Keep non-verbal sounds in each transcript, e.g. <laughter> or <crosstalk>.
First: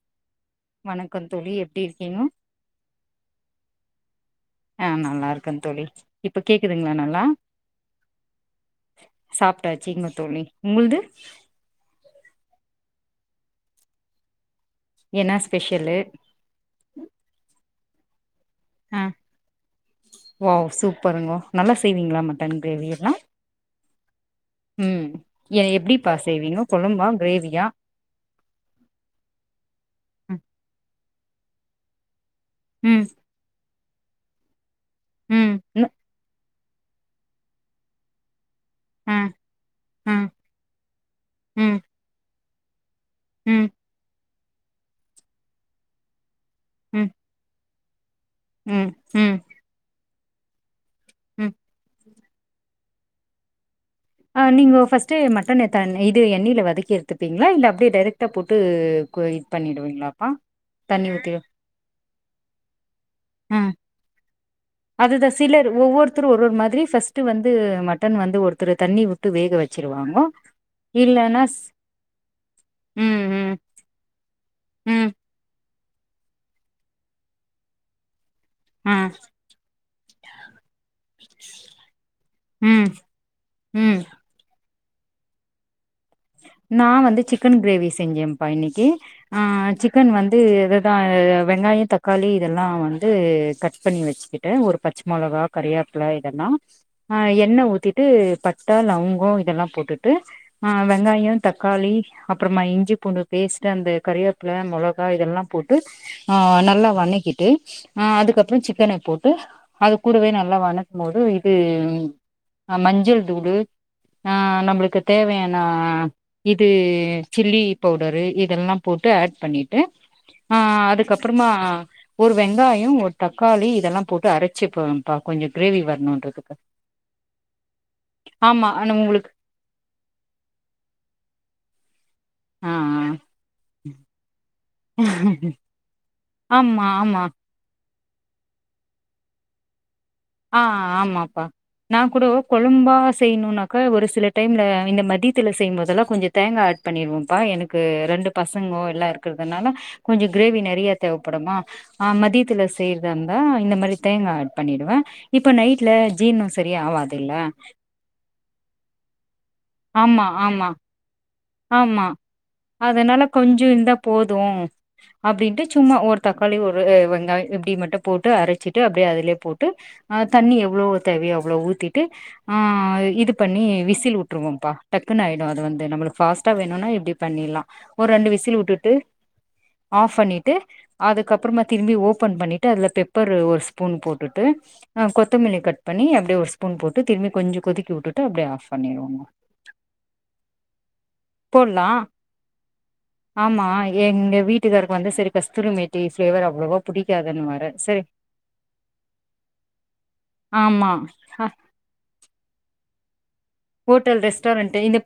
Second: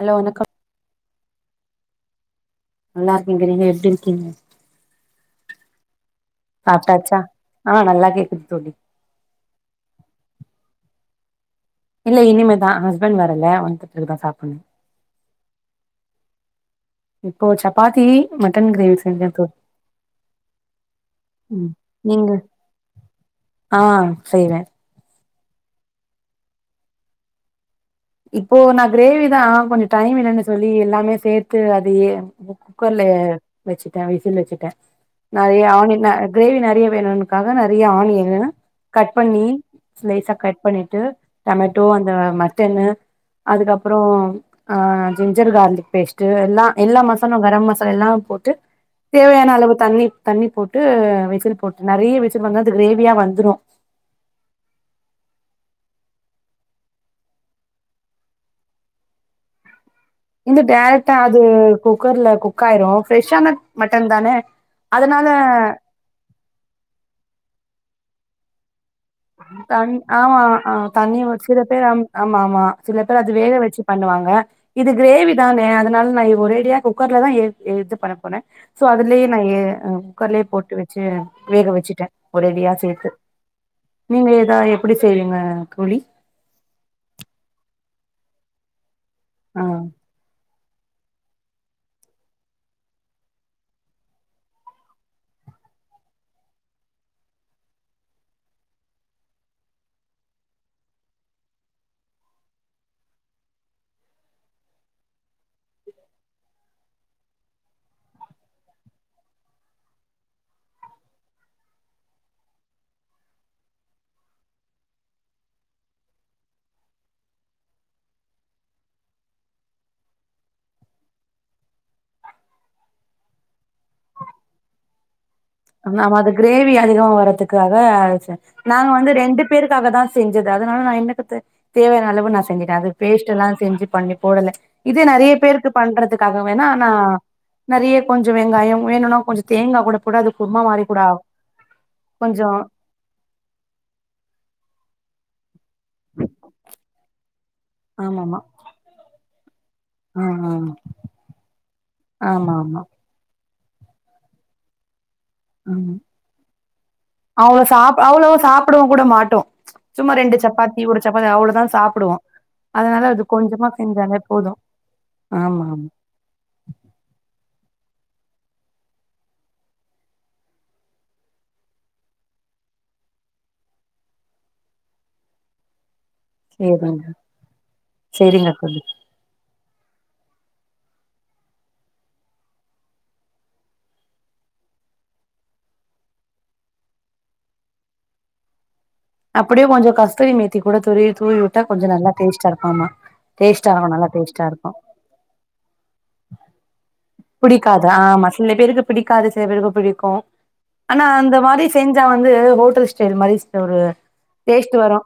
Hello வணக்கம் வணக்கோ தோழி எப்டி இருக்கீங்கோ நல்லாருக்கேங்க நீங்க எப்டி இருக்கீங்க? ஆ நல்லாருக்கே தோழி இப்ப கேக்குதுங்களா சாப்டாச்சா? நல்லா ஆ நல்லா கேக்குது தோழி சாப்டாச்சுங்க தோழி உங்கள்து இல்ல இனிமே தா ஹஸ்பண்ட் வரல வந்த பிறகுதா சாப்புன்னு என்னா ஸ்பெஷலு இப்போ சப்பாத்தி மட்டன் க்ரேவி ஆ செஞ்சே தோழி வாவ் சூப்பருங்கோ ம் நல்லா செய்வீங்ளா நீங்க மட்டன் கிரேவி எல்லா? ஆ செய்வே ம் எ எப்டிப்பா செய்வீங்கொ கொழம்பா கிரேவியா? இப்போ நா கிரேவிதா கொஞ்சொ டைம் ம் இல்லன்னு சொல்லி எல்லாமே சேத்து அதையே இப ம் குக்கர்லயே வச்சுட்டே விசில் வச்சுட்டே ம் நெறைய ம் ஆனியன ஆட் கிரேவி நெறைய வேணுனுக்காக நெறைய ஆனியன் கட் ஆ பண்ணி ஆ ஸ்லைஸா கட் பண்ணிட்டு ம் டமேட்டோ அந்த மட்டன் ம் அதுக்கப்பறோ அ ஜிஞ்சர் கார்லிக் பேஸ்ட் ட்டு எல்லா எல்லா ம் மசாலாவ் கரம் மசாலெல்லா போட்டு ம் ம் தேவையான அளவு தண்ணி தண்ணி போட்டு ம் விசில் போட்டு நெறைய விசில் வந்தா அது கிரேவியா வந்துரு அ நீங்கோ ஃபஸ்ட்டு மட்டன்ன எத்தொன்ன இது எண்ணெயில வதக்கி எடுத்துப்பீங்களா இல்ல அப்டியே டேரெக்ட்டா போட்டு கு இத் பண்ணிடுவீங்ளா இந்த டேரெக்டா அது குக்கர்ல குக் ஆயிரு ஃப்ரெஷ்ஷான ஆ மட்டன் தானே அதுதா சிலர் ஒவ்வொருத்தரு ஒரு ஒரு மாதிரி ஃபஸ்ட் வந்து மட்டன் வந்து ஒருத்தர் தண்ணி வேக தண் வச்சிருவாங்கோ ஆமா ஆ தண்ணி இல்லன்னா ஸ் சில பேர் ஆம் ஆமாமா சில ம் பேர் அது ம் வேக வச்சு பண்ணுவாங்க இது ம் கிரேவி நானே அதனால நா ஒரேடியா குக்கர்லதா இ இது பண்ண போறே சோ ஆ அதுலேயே நா எ அம் குக்கர்லே போட்டு வச்சு வேக வச்சிட்டே ஒரேடியா ம் சேத்து ம் நீங்கள் இத எப்டி செய்வீங்க தோழி நா வந்து சிக்கன் கிரேவி செஞ்சேம்ப்பா இன்னைக்கு ஆ சிக்கன் வந்து வெ ந்து ஆ வெங்காயோ தக்காளி இதெல்லா வந்து கட் பண்ணி வச்சுக்கிட்டு ஒரு பச்ச மொளகா கரியாப்புல இதல்லா ஆ எண்ணெ ஊத்திட்டு பட்ட லவங்கோ இதெல்லா போட்டுட்டு அ வெ வெங்காயோ தக்காளி அப்புறமா இஞ்சி பூண்டு பேஸ்ட் அந்த கரிவேப்புல மொளகா இதெல்லா போட்டு ஆ நல்லா வணக்கிட்டு அ அதுக்கப்புறோ சிக்கன போட்டு அது கூடவே நல்லா வணக்கும் போது இது ஆ மஞ்சள் தூடு ஆ நம்மளுக்கு தேவையான அ இது சில்லி பவுடரு இதெல்லா போட்டு ஆட் பண்ணிட்டு ஆ அதுக்கப்புறமா ஒரு வெங்காயோ ஒரு தக்காளி இதெல்லா போட்டு அரச்சிப்போ அ கொஞ்சொ கிரேவி ஆமா அது வரணுன்றதுக்கு கிரேவி அதிகமா வர்றதுக்காக அரச்சே ஆமா நாங்க ஆனா வந்து உங்களுக்கு ரெண்டு பேருக்காக தா செஞ்சது அதனால நா எனக்கு தே தேவையான அளவு ப்போ நா ஆ செஞ்சிட்டே அது ஆ பேஸ்ட் எல்லா செஞ்சு பண்ணி போடல இது நெறைய பேருக்கு பண்றதுக்காக வேணா ஆமா, ஆனா ஆமா. நெறைய கொஞ்சொ வெங்காயம் வேணுனா கொஞ்சொ தேங்கா கூட கூட அது ஆ குருமா மாரி கூட ஆகு ஆமாப்பா நா கூடோ கொஞ்சோ கொழும்பா செய்யணுனாக்கா ஒரு சில டைம்ல இந்த மதியத்துல செய்யும்போதெல்லா கொஞ்சொ தேங்கா ஆட் பண்ணிர்வம்ப்பா எனக் கு ரெண்டு ஆமாமா பசங்கோ எல்லா இருக்கறதுனால ஆ கொஞ்சொ ஆ கிரேவி நெறைய தேவப்படுமா ஆ ஆமா மதியத்துல ஆமா செய்யறதாந்த இந்த மாரி தேங்கா ஆட் பண்ணிடுவ இப்ப நைட்ல ஆமா ஜீர்னம் சரியா ஆவாது இல்ல அவ்ளோ சாப்பிடவும் கூட மாட்டோம் சும்மா ஆமா, ரெண்டு ஆமா, சப்பாத்தி ஒரு சப்பாத்தி அவ்ளோ ஆமா அதனால கொஞ்சொ இருந்தா செஞ்சாலே போது போதும் அப்டின்ட்டு ஆமா ஆமா சும்மா ஒருத் தக்காளி ஒரு வெங்காயொ இப்டி மட்டு போட்டு அரச்சிட்டு அப்டியே அதுலயே போட்டு ஆ தண்ணி எவ்ளோ தேவையோ அவ்ளோ ஊத்திட்டு ஆ இது பண்ணி விசில் வுட்டுருவோம்ப்பா டக்குன்னு ஆயிடு அது வந்து நம்மளுக் ஃபாஸ்ட்டா வேணுன்னா சேரிங்க இப்டி பண்ணிட்லா ஒரு ரெண்டு சேரிங்க விசில் தோழி வுட்டுட்டு ஆஃப் பண்ணிட்டு அதுக்கப்புறமா திரும்பி ஓப்பன் பண்ணிட்டு அதுல பெப்பரு ஒரு ஸ்பூன் போட்டுட்டு ஆ கொத்தமல்லி கட் பண்ணி அப்டி ஒரு ஸ்பூன் போட்டு திரும்பி கொஞ்சொ கொதிக்க வுட்டுட்டு அப்டியே ஆஃப் பண்ணிருவோம்மா அப்டியே கொஞ்சொ கஸ்தூரி மேத் த்தி கூட தூறுவி தூவி விட்டா போட்லா கொஞ்சோ நல்லா டேஸ்டா இருக்கும் ஆமா ஆமா டேஸ்ட்டா ஆ நல்லா எங்க டேஸ்ட்டா இருக்கும் வீட்டுக்காருக்கு வந்து சரி கஸ்தூரி மேத்தி ஃப்ளேவர் அவ்ளோவா புடிக்காதுன்னுவாரு புடிக்காது சரி ஆமா சில பேருக்கு பிடிக்காது சில பேருக்கு பிடிக்கும் ஆமா ஆனா அந்த ஹ மாரி செஞ்சா வந்து ஹோட்டல் ஸ்டைல் மாரி ஒரு ஹோட்டல் டேஸ்ட் ரெஸ்டாரண்ட்டு இந்த வரு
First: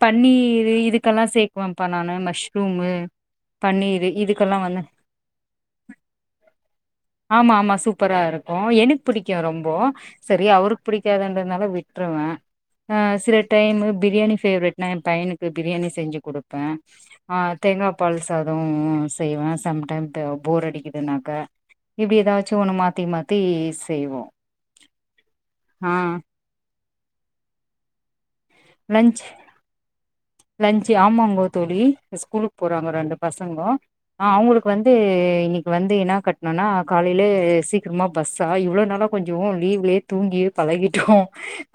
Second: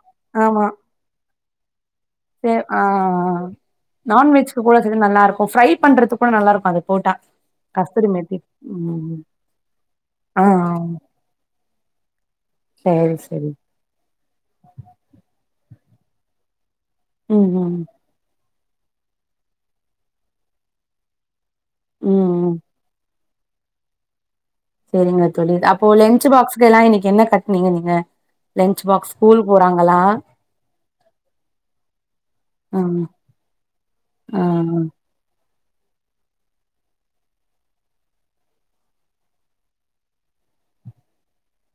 ஆமா பன்னீரு இதுக்கெல்லாம் சேர்க்குவேன்ப்பா நானு சே ஆ மஷ்ரூமு பன்னீரு இதுக்கெல்லா நான்வெஜ்க்கு கூட வந்து செஞ்சா நல்லா இருக்கும் ஃப்ரை பண்றதுக்கு கூட நல்லா இருக்கும் அது போட்டா ஆமா ஆமா கஸ்தூரி சூப்பரா மேத்தி இருக்கும் எனக்கு ம் புடிக்கும் ரொம்போ ஆ செரி அவருக்கு புடிக்காதுன்றதுனால விட்ருவேன் ஆ சேரி சில சேரி டைம் பிரியாணி ஃபேவ்ரட் நா என் பையனுக்கு பிரியாணி செஞ்சு குடுப்பேன் ஆ ம் ம் தேங்காப் பால் சாதோம் செய்வேன் சம் டைம் போர் அடிக்குதுனாக்கா இப்டி ம் ம் ஏதாச்சும் ஒன்னு மாத்தி மாத்தி செய்வோம் சேரிங்க தோழி அப்போ லன்ச் பாக்ஸ்க்கு எல்லாம் இன்னிக்கு என்ன கட்டுனீங்க நீங்க லன்ச் பாக்ஸ் ஸ்கூல் போறாங்களா லன்ச்சு ஆமாங்கோ தோழி ஸ்கூலுக்கு போறாங்க ம் ரெண்டு பசங்கோ ஆ அவுங்களுக்கு வந்து இன்னக் வந்து என்ன கட்டணோன்னா காலையில சீக்கிரமா பஸ்ஸா இவ்ளோ நாளா கொஞ்சம் லீவ்வு தூங்கியே பழகிட்டோம்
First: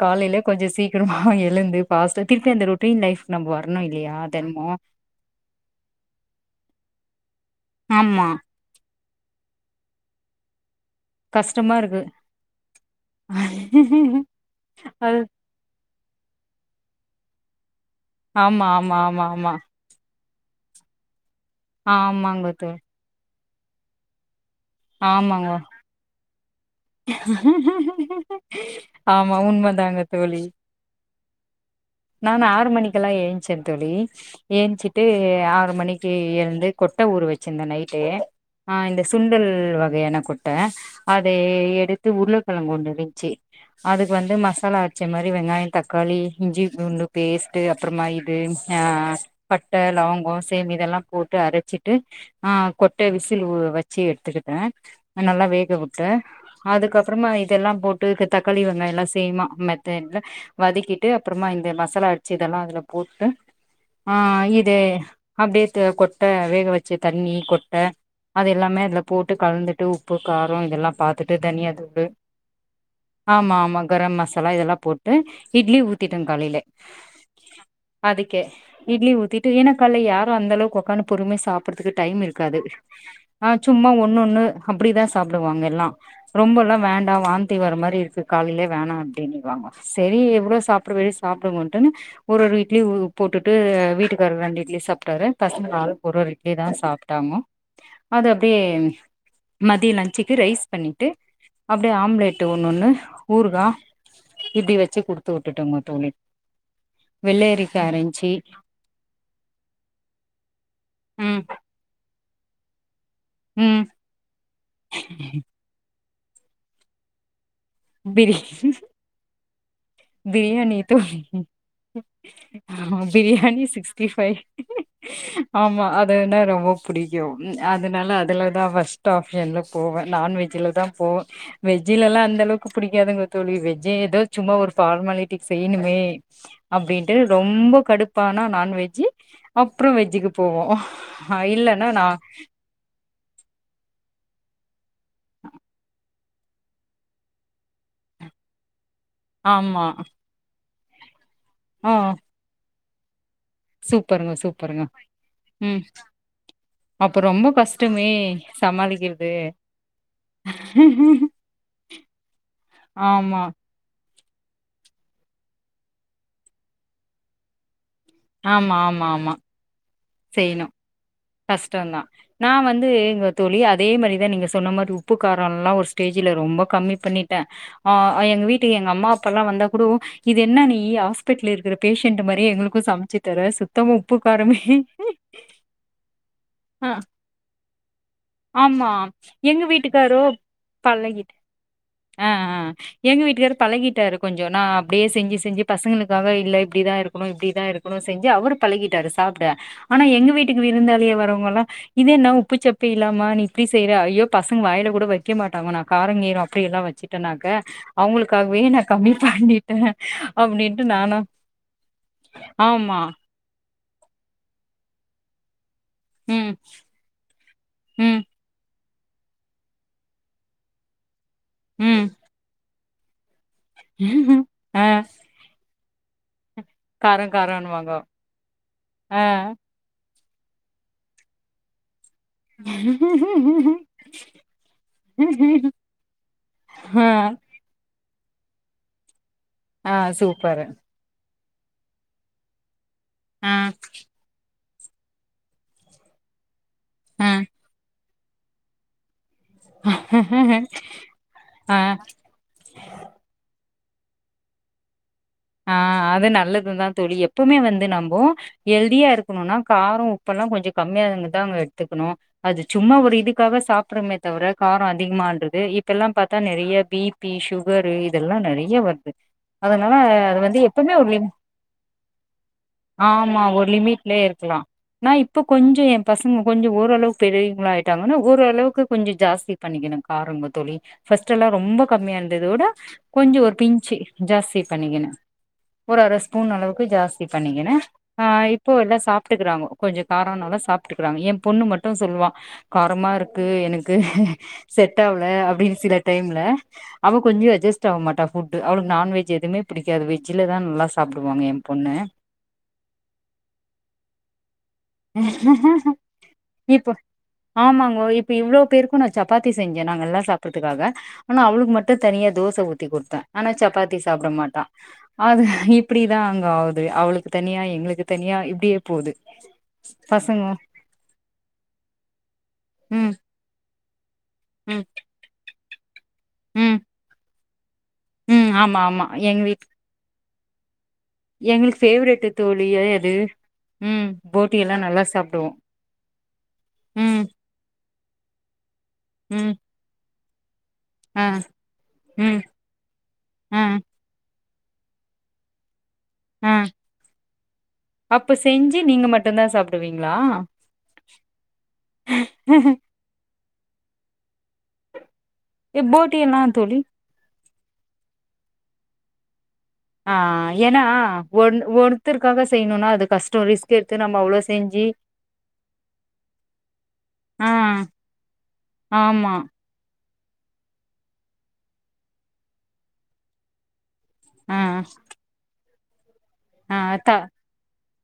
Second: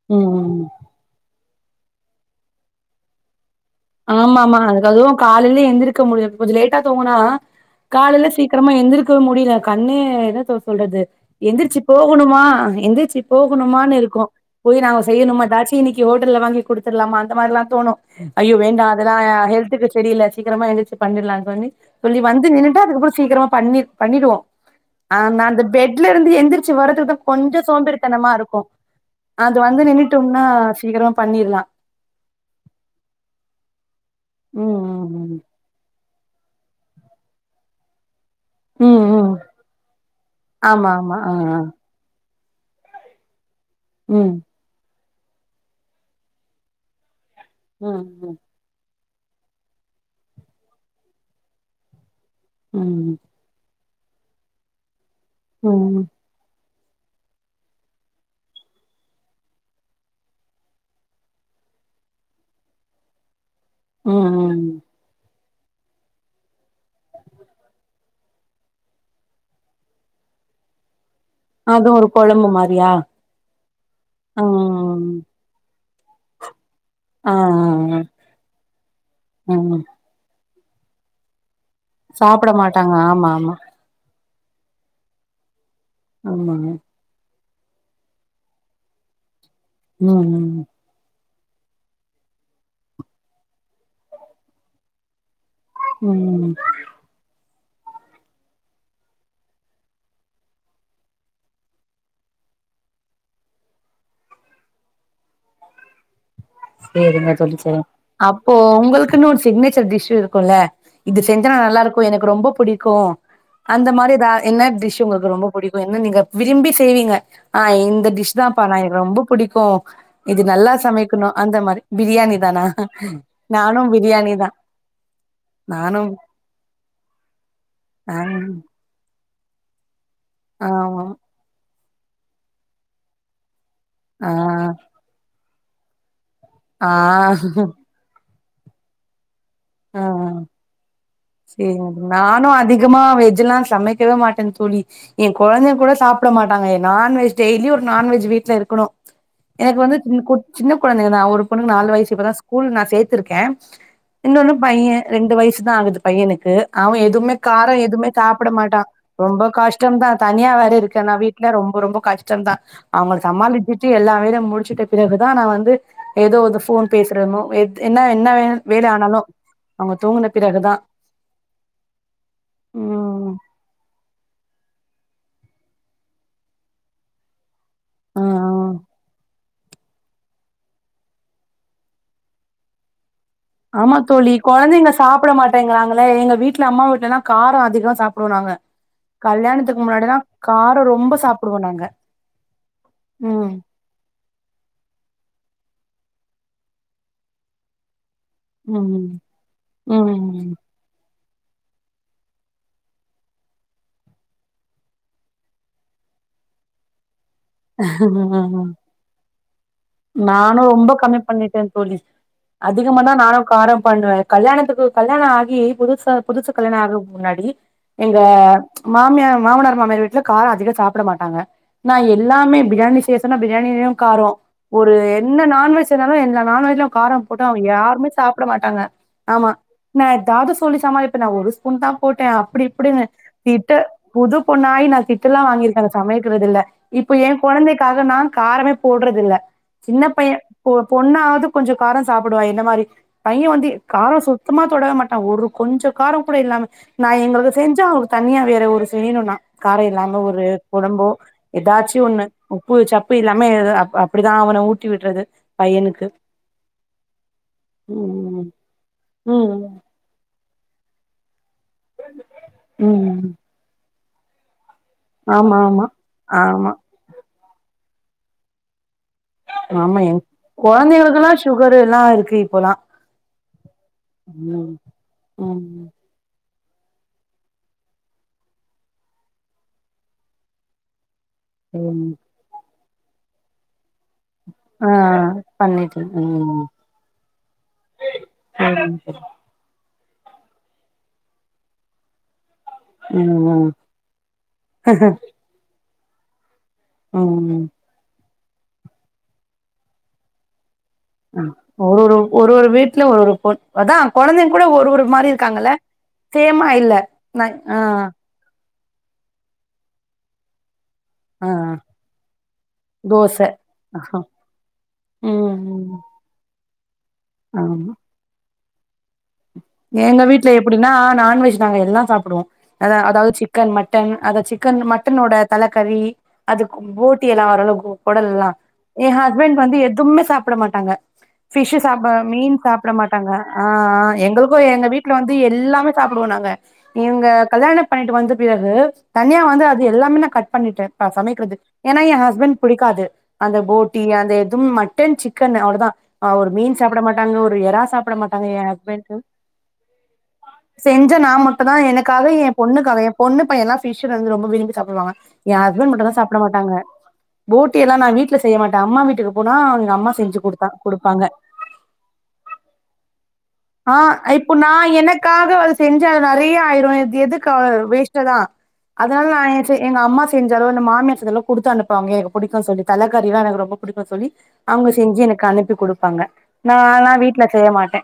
காலையில ம் கொஞ்சோம் சீக்கிரமா எழுந்து ஃபாஸ்ட்டா திருப்பி அந்த ரொட்டீன் லைஃப் நம்ப வரணும் இல்லையா தென்மோ காலையிலே எந்திரிருக்க முடியும் கொஞ்சோம் லேட்டா தூங்குனா ஆமா காலையில சீக் க்கிரமா எந்திருக்கவே முடில கண்ணே என்னத்த சொல்றது கஷ்டமா எந்திரிச்சு இருக்கு போகணுமா எந்திரிச்சு போகணுமான்னு இருக்கும் போய் நாங்க அது செய்யணுமா எதாச்சி இன்னிக்கி ஹோட்டல்ல வாங்கித் குடுத்துடலாமா அந்த மார்ல்லாம் தோணும் ஐயோ ஆமா வேண்டா ஆமா அதெல்லாம் ஆமா ஆமா ஹெல்த்துக்கு செரி இல்ல சீக்கிரமா எந்திரச்சு பண்ணிடலாம் சொல்லி சொல்லி வந்து ஆமாங்க தோ நின்னுட்டு அதுக்கப்பறம் சீக்கிரமா பண்ணி பண்ணிடுவோம் ஆனா ஆமாங்கோ அந்த பெட்ல இருந்து எந்திரிக் ச்சி வர்றதுக்கு தான் கொஞ்சோம் சோம்பறித்தனமா இருக்கும் ஆமா அது வந்து உண்மதாங்க தோழி நின்னுட்டோம்னா சீக்கிரமா பண்ணிரலாம் நானு ஆறு மணிக்கெல்லாம் ஏன்ச்சேன் தோழி ம் ஏந்த்ச்சிட்டு ம் ஆறு மணிக் கு எழ்ந்து கொட்ட ஊற வச்சிருந்தேன் நைட்டு அ ம் இந்த ம் ம். சுண்டல் வகையான கொட்ட ஆமா ஆமா ஆ அதே ஆ எடுத்து உருளக்கெழங்கு ஒன்னு இருந்துச்சு அதுக்கு ம் வந்து மசாலா ச்ச மாரி வெங்காயம் தக்காளி இஞ்சி பூண்டு பேஸ்ட்டு ம் அப்பறமா ம் இது ஆ பட்ட லவங்கம் சேம் இதெல்லாம் போட்டு அரச்சிட்டு ஆ கொட்ட ம் விசி ல் வச்சு எடுத்துடுவேன் நல்லா வேக வுட்டு ம் அதுக்கப்பறமா இதெல்லாம் போட்டு தக்காளி வெங்காயோ எல்லாம் சேமா மெத்தட்ல வதக்கிட்டு அப்பறமா இந்த மசாலா இடிச்சு இதெல்லாம் அதுல போட்டு ஆ ம் ம் இது அப்டியே த கொட்ட வேக வச்ச தண்ணி கொட்ட அது எல்லாமே அதுல போட்டு கலந்துட்டு உப்பு காரொ இதெல்லா பாத் டடு தனியா அது தூளு ஒரு கொழம்பு மாரியா ஆமா ஆமா கரம் மசாலா இதெல்லா போட்டு ம் இட்லி ஊத் திட்டிடே காலையில ஆ ஆ அதுக்கே இட்லி ஊத்திட்டு ஆ ஏன்னா ம் கால்ல யாரு அந்த அளவுக்கு ஒக்காந்துனு பொறுமையா சாப் புட்றதுக்கு டைம் சாப்ட இருக்காது மாட்டாங்க ஆமா ஆ ஆமா சும் சும்மா ஒன்னொனு அப்டிதா சாப்டுவாங்க எல்லா ஆமாங்க ரொம்பெல்லா வேண்டா வாந்தி ந்திவார மாரி இருக்கு காலையிலே வேணா அப்டின்னிறுவாங்க சேரி ம் எவ்ளோ ம் சாப்ட்டு அப்ற வெளிய சாப்டமாட்டேன்னு ஒரு ஒரு இட்லி போட்டுட்டு வீட்டுக்காரு ரெண்டு இட்லி சாப்டாரு பசங்க ஆளுக்கு ஒரு ஒரு ம் இட்லி தா சாப்ட்டாங்கோ அது அப்டியே மதிய லன்ச்சுக்கு ரைஸ் பண்ணி ட்டு அப்டியே ஆம்லேட்டு ஒண்ணு ஒண்ணு ஊர்கா இப்டி வச்சு குடுத்து விட்டுட்டோங்க தோழி சேரிங்க தோழி சேரி வெள்ளரிக்கா இருந்ச்சு அப்போ உங்களுக்குன்னு ஒரு சிக்னேச்சர் டிஷ் இருக்கும்ல இது ம் செஞ்சா நல்லா இருக்கு எனக்கு ரொம்ப புடிக்கு ம் அந்த மாரி எதா என்ன டிஷ் உங்களுக்கு ரொம்ப புடிக்கு என்ன நீங்க விரும்பி செய்வீங்க ஆ இந்த பிரி டிஷ் தாம்பா நா எனக்கு ரொம்ப புடிக்கு இது நல்லா பிரியாணி சமைக் தோழி க்குனு அந்த மாரி பிரியாணி தானா ஆமா பிரியாணி நானு சிக்ஸ்டி பிரியாணி ஃபைவ் தா ஆமா நானு அதுனா ரொம்ப புடிக்கு அதுனால ஆ அதுலதா ஃபஸ்ட் ட்டா ஆஃப் எண்டுல போவே எண்டுல போவே நான்வெஜிலதா ஆமா போவே வெஜிலல்லா அந்த அளவுக்கு புடிக்காதுங்க வெஜ் ஏதோ ஆ சும்மா ஒரு ஃபார்மாலிட்டி செய்யணுமே ஆ அப்டின்ட்டு ரொம்போ கடுப்பு இப்ப ஆனா நான்வெஜி அப்றோ ஆ வெஜிக்கு போவோ ஆ இல்லன்னா நா அதிகமா வெஜில்லா சமைக்கவே மாட்டேன் தோழி ஏ கொழந்த கூட சாப்ட மாட்டாங்க எ நான்வெஜ் டெய்லி ஒரு நான்வெஜ் வீட்ல இருக்கணு எனக்கு ஆமா வந்து கு சின்ன கொழந்தைங்க தா ஒரு பொண்ணுக்கு நாலு ஆ வயசு இப்பதா ஸ்கூல் நா சேத்திருக்கே சூப்பருங்க இன்னொன்னு சூப்பருங்க பைய ரெண்டு வயசுதா ம் ஆகுது பையனுக்கு அவ அப்ப எதுவுமே ரொம்ப காரமே எதுவுமே கஷ்டமே சாப்ட மாட்டா சமாளிக்கிறது ரொம்ப கஷ்டோ தா தனியா வேற இருக்கேனா வீட்ல ரொம்ப ரொம்ப கஷ்டோ தா அவங்கல ஆமா சமாளிச்சி சி எல்லா வேலையு முடிச்சிட்ட பிறகுதா நா வந்து ஏதோ ஃபோன் பேசுறமோ என்னா எக் ஆமா ஆமா ஆமா அவுங்க தூங்குன பிறகுதா கஷ்டோந்தா நா வந்துங்க ம் தோழி அது அதே மாரிதா நீங்க சொன்ன மாரி உப்பு காரம்லா ஒரு ஸ்டேஜ்ல ரொம்ப கம்மி பண்ணிட்டே ஆ எங்க வீட்டுக்கு எங்க அம்மா அப்பாலா வந்தா கூடோ இது என்ன நீ ஹாஸ்பிடல இருக்குற பேஷண்ட் மாரியே எங்களுக்கு சமைச்சி ஆமா தோழி கொழந்தைங்க சாப்ட மாட்டேங்குராங்களே எங்க வீட்ல அம்மா ஆ, வீட்ல எல்லா காரொ அதிக சாப் சாப்டுவோ நாங்க ஆமா எங்க கல்யாணத்துக்கு முன்னாடிதா வீட்டுக்காரோ காரொ ரொம்ப பழகி சாப்புடுவோ நாங்க ஆ ஆ எங்க ம் வீட்டுக்காரு பழகிட்டாரு கொஞ்சோ நா அப்டியே செஞ்சி செஞ்சி பசங்களுக்காக இல்ல இப்டிதா இருக்கனு இப்டி தா இருக்கனு செஞ்சி அவரு பழகிட்டாரு ம் சாப்ட ஆனா எங்க ம் வீட்டுக்கு விருந்தாளியா வரவங்கல்லா இது என்ன உப்புச்சப்பு ப்பு இல்லாமா நீ இப்டி செய்ற ஐயோ பசங்க வாயில கூட வெக்க மாட்டாங்க நா காரங் கீரோ அப்டி எல்லா வெச்சிட்டேனாக்கா அவுங்களுக்காகவே ம் நா கம்மி பண்ணிட் நானு ரொம்ப கம்மி பண்ணிட்டே தோழி ஆமா அதிகமா தா நானு காரம் பண்ணுவே கல்யாணத்துக்கு கல்யாணோ ஆகி புதுசா புதுசு ம் கல்யாணோ ஆகுறதுக்கு முன்னாடி எங்க ம் மாமியார் மாமனார் மாமியார் வீட்ல காரொ அதிகமா சாப்ட மாட்டாங்க நா ம் எல்லாமே பிரியாணி செய்ய எடுத்தோனா பிரியாணிலையு காரோ ஆ ஒரு என்ன நான்வெஜ் இருந்தாலு என்ன நான்வெஜ்லையு காரோ காரம் போட்டா அவுங்க காரோன்னுவாங்க யாருமே சாப்ட மாட்டாங்க ஆமா ஆ நா எதாவது சொல்லி சமாலிப்பேனே ஒரு ஸ்பூன் தா போட்ட அப்டி இப்டின்னு திட்டு புது பொண்ணாயி நா திட்டுல்லா வாங்கியிருக்கே அந்த சமைக்கிறதுல ஆ இப்போ ஏ கொழந்தைக்காக நா காரமே போட்றது இல்ல ஆ சின்ன பைய சூப்பரு பொ பொண்ணாவது கொஞ்சோ காரொ சாப்டுவா என்ன மாரி பைய ஆ வந்து காரொ சுத்தமா தொடவே மாட்டா ஒரு கொஞ்சோ காரொ கூட இல்லாம நா ஆ எங்களுது செஞ்சா அவங் தன்னியா வேற ஒரு செய்யணும்ன்னா கார இல்லாம ஒரு கொழம்போ ஆ ஏதாச்சு ஒண்ணு உப்பு சப்பு இல்லாமே <unintelligible> அப்டிதா அவன ஊட்டி விட்றது ஆ பையனுக்கு அது நல்லது தா தோழி எப்வுமே வந்து நம்ம ம் ஹெல்தியா இருக்கணுனா ம் காரோ இப்பெல்லா கொஞ்ச கம்மியாங்கதான்ங்க எடுத்துக்கணு அது சும்மா ஒரு ம் இதுக்காக சாப்டறமே தவிர கார ஆமா அதிகமான்றது ஆமா இப்பெல்லா பாத்தா ஆமா நெறைய பி பி சுகரு இதெல்லா நெறைய வருது அதனால அது வந்து எப்பவுமே ஒரு லிம் கொழந்தைகளுக்குல்லா சுகர் எல்லா இருக்கு இப்போல ஆமா ஒரு லிமிட்லயே இருக்கலா நா இப்ப கொஞ்சோ ம் எயே பசங்க கொஞ்சோ ஓரளவுக்கு பெரியவங்களா ஆயிட்டாங்கன்னா ஓரளவுக்கு கொஞ்சோ ஜாஸ்தி பண்ணிக்கனு காரங்க தோழி ஃபர்ஸ்ட் எல்லா ரொம்ப ம் கம்மியா இருந்தது விட கொஞ்சோ ஒரு பின்சி ஜாஸ்தி ஆ பண்ணிக்கின ஒரு பண்ணிட்டே அரை ஸ்பூன் ம் அளவுக்கு ஜாஸ்தி பண்ணிக்கினே ஆ இப்போ எல்லா சாப்ட்டுக்கிறாங்கோ கொஞ்சோ காரோனாலோ சாப்ட்டுக்கிறாங்க எயே பொண்ணு மட்டு சொல்லுவா கரமா இருக்கு ம் ம் எனக்கு செட் ஆவுல அப்டின்னு சில டைம்ல அவ கொஞ்ச ம் அஜஸ்ட் ஆக மாட்ட ஃபுட்டு அவளுக்கு நான்வெஜ் எதுவும புடிக்கது வெஜ்ஜல தா நல்லா சாப் அ ஒரு ஒரு ஒரு ஒரு வீட்ல ஒரு ஒரு பெண் அதான் கொழந்தைங் கூட ஒரு ஒரு மாரி இருக்காங்கல்ல சேமா இப்போ இல்ல நா ஆ ஆமாங்கோ இப்ப இவ்ளோ பேருக்கு நான் சப்பாத்தி செஞ்சே நாங்க எல்லா சாப்பறதுக்காக ஆனா ஆ அவளுக்கு மட்டு தனியா தோச ஊத்தி குடுத்த தோச ஆனா சப்பாத்தி சாப்ட மாட்டா அது ம் ம் இப்டி தா அங்க ஆகுது அவளுக்கு தனியா ஆமா எங்களுக்கு தனியா இப்டியே போது ஏங்க பசங்க வீட்டு்ல எப்டின்னா நான்வெஜ் நாங்க எல்லா சாப்டுவோ அத ம் அதாவது சிக்கன் மட்டன் அத சிக்கன் ம் மட்டனோட தலக்கறி ம் அதுக்கு போட்டி எல்லா <unintelligible> உடல் எல்லா ம் ஆமா ஆமா எ எங்க ஹஸ்பண்ட் வீட் வந்து எதும்மே சாப்ட மாட்டாங்க பிஷ்சு எங்களுக்கு சாப்ப ஃபேவரெட்டு மீன் தோழி சாப்ட அது மாட்டாங்க ஆ ஆ ம் எங்களு போட்டி போ எல்லா எங்க நல்லா வீட்ல வந்து சாப்டுவோ எல்லாமே சாப்டுவோ நாங்க ம் இவங்க கல்யாண பண்ணிட்டு வந்த பிறகு தனியா ம் வந்து அது எல்லாமே நா கட் பண்ணிட்ட நா ஆ சமக்கிறது ஏன்னா என் ம் ஹஸ்பண்ட் பிடிக்காது அந்த ஆ போட் ட்டி அந்த எதும் மட்டன் சிக்கன் அவ்ளதா ஆ ஒரு மீன் சாப்ட மாட்டாங்க ஒரு எற சாப்ட மாட்டாங்க என் ஹஸ்பண்ட்டு <unintelligible> தா சாப்டுவிங்களா ஆ செஞ்ச நா மட்டுதா எனக்காக என் பொண்ணுக்காக என் பொண்ணு பயல்லா ஃபிஷ் வந்து ரொம்ப விரும்பி சாப்டுவாங்க என் ஹஸ்பண்ட் மட்டுதா போட்டி சாப்ட எல்லா மாட்டாங்க தோழி போட்டி எல்லா நா வீட்ல செய்ய மாட்ட அம்மா வீட்டுக்கு போனா ஆ அம்மா செஞ்சு குடுத்தா ஏன்னா குடுப்பாங்க ஒன் ஒத்தருக்காக செய்யணுனா அது கஷ்டோ ரீஸ் ஆ இப்போ நா எனக்காக அது செஞ்ச அது நெறைய ஆயிரு இது ஆ எதுக்கு வேஸ்ட்ட தா அதுனால ஆமா நா ஏ எங்க அம்மா செஞ்சாலு அந்த மாமியார் குடுத்து அனுப்பாங்க எனக்கு புடிக்கு சொல்லி தலைக்கறின்னா எனக்கு ரொம்ப புடிக்கு சொல்லி ஆ அவங்க செஞ்சு எனக்கு அனுப்பி கொடுப்பாங்க ஆ த நா வீட்ல செய்ய மாட்ட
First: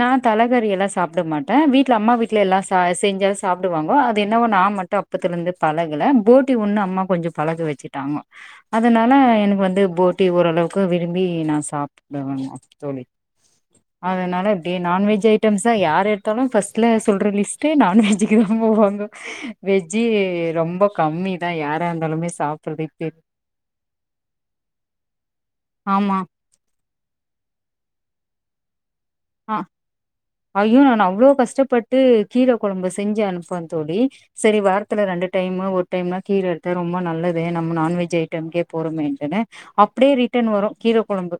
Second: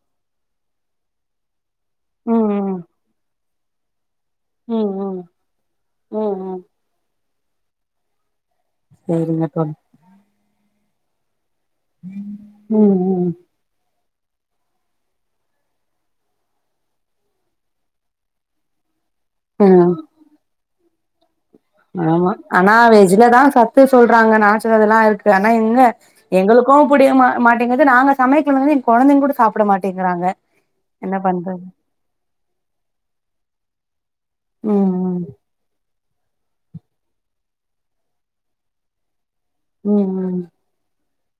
நா தலைக்கறியல்லா சாப்ட மாட்ட வீட்ல அம்மா வீட்ல எல்லா ச ம் செஞ்ச சாப்டுவாங்கோ அது என்னவோ நா ம் மட்டு ம் அப்பத்துலேருந்து பழகல ம் ம் போட்டி ம் ஒன்னு அம்மா கொஞ்ச பழக வச்சுட்டாங்கோ அதனால சரிங்க எனக்கு தோழி வந்து போட்டி ஓரளவுக்கு விரும்பி நா சாப்டுவேங்க தோழி ம் ம் <inaudible> அதனால எப்டி நான்வெஜ் ஐட்டம்ஸ்ஸ யார் எடுத்தாலு ஃபர்ஸ்ட்ல சொல்ற லி்ட்ஸ்டே நாவஜ்ஜுக்கு தா போவாங்க ம் வெஜ்ஜி ரொம்ப கம்மி தா யாரா இருந்தாலுமே ஆமா ஆனா சாப்பட்றது இப்ப வெஜ்லிதா சத்து சொல்றாங்க <unintelligible> அதெல்லாருக்கு ஆனா எங்க ஆமா எங்களுக்கு கோ புடிய மாட்டேங்கது நாங்க சமைையக்கல வந்து எங்க கொழந்தைங்க கூட ஆ சாப்ட மாட்டேங்கிறாங்க ஐயோ நா என்ன அவ்ளோ பண்றது கஷ்டப்பட்டு கீரகொழம்பு செஞ்சு அனுப்புவ தோழி சரி ம் வாரத்துல ம் ரெண்டு டைம் ஒரு டைம்ல கீர எடுத்த ரொம்ப நல்லதே நம்ம நான்வெஜ் ஐட்டம்கே போறமேன்ட்டு ம் அப்டியே ம் ரிட்டன் வரு கீர கொழம்பு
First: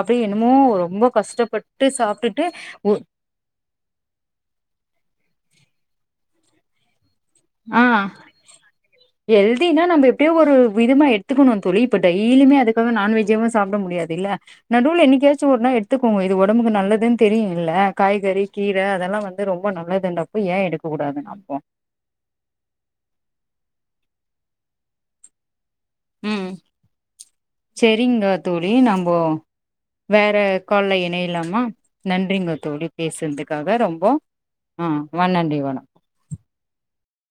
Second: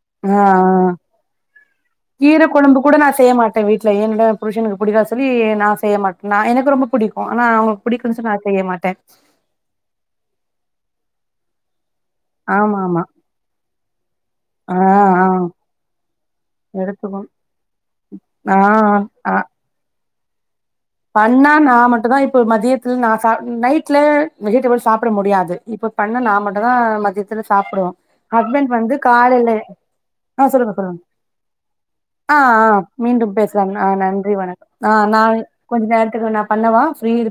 அப்டியே ஆ என்னமோ ஆ ரொம்ப கஷ்டப்பட்டு கீர சாப்ட்டுட்டு கொழம்பு ஒ கூட நா செய்ய மாட்ட வீட்ல என்டோட புருஷனுக்கு புடிக்கா சொல்லி நா செய்ய மாட்டே நா எனக்கு ரொம்ப பிடிக்கு ஆனா அவுங்களுக்கு ஆ பிடிக்குன் நா செய்ய மாட்டே ஹெல்தினா நம்ம எப்டியோ ஒரு விதமா எடுத்துக்கனு தோழி இப்ப டெய்லியுமே ஆமா அதுக்காக ஆமா நான்வெஜ்ஜேவு சாப்டமுடியாதுல்ல ஆ நடுவுல ஆ என்னைக்காச்சு ஒருனா எடுத்துக்கோங்க இது ஒடம்புக்கு நல்லதுன் எடுத்துக்கு தெரியு இல்ல காய்கறி ஆ கீர அதெல்லா ஆ வந்து ரொம்ப ம்ப நல்லதுண்டப்ப ஏன் எடுக் பண்ணா நா மட்டுதா இப்ப மதியத்துல நா சா நைட்ல வெஜிடபிள் சாப்ட முடியாது இப்ப பண்ணா நா மட்டுதா மதியத்துல சாப்பிடுவோ செரிங்க தோழி ஹஸ்பண்ட் வந்து நம்போ காலேல வேற கால்ல இணையலாமா ஆ நன்றிங்க ஆ தோழி மீண்டும் பேசலாம் பேசுன்துக்காக ஆ ரொம்போ நன்றி வணக்கம் ஆ நா வானாண்டி வா கொஞ்ச நேரத்துக்கு நா பண்ணவா ஃப்ரீ இருக்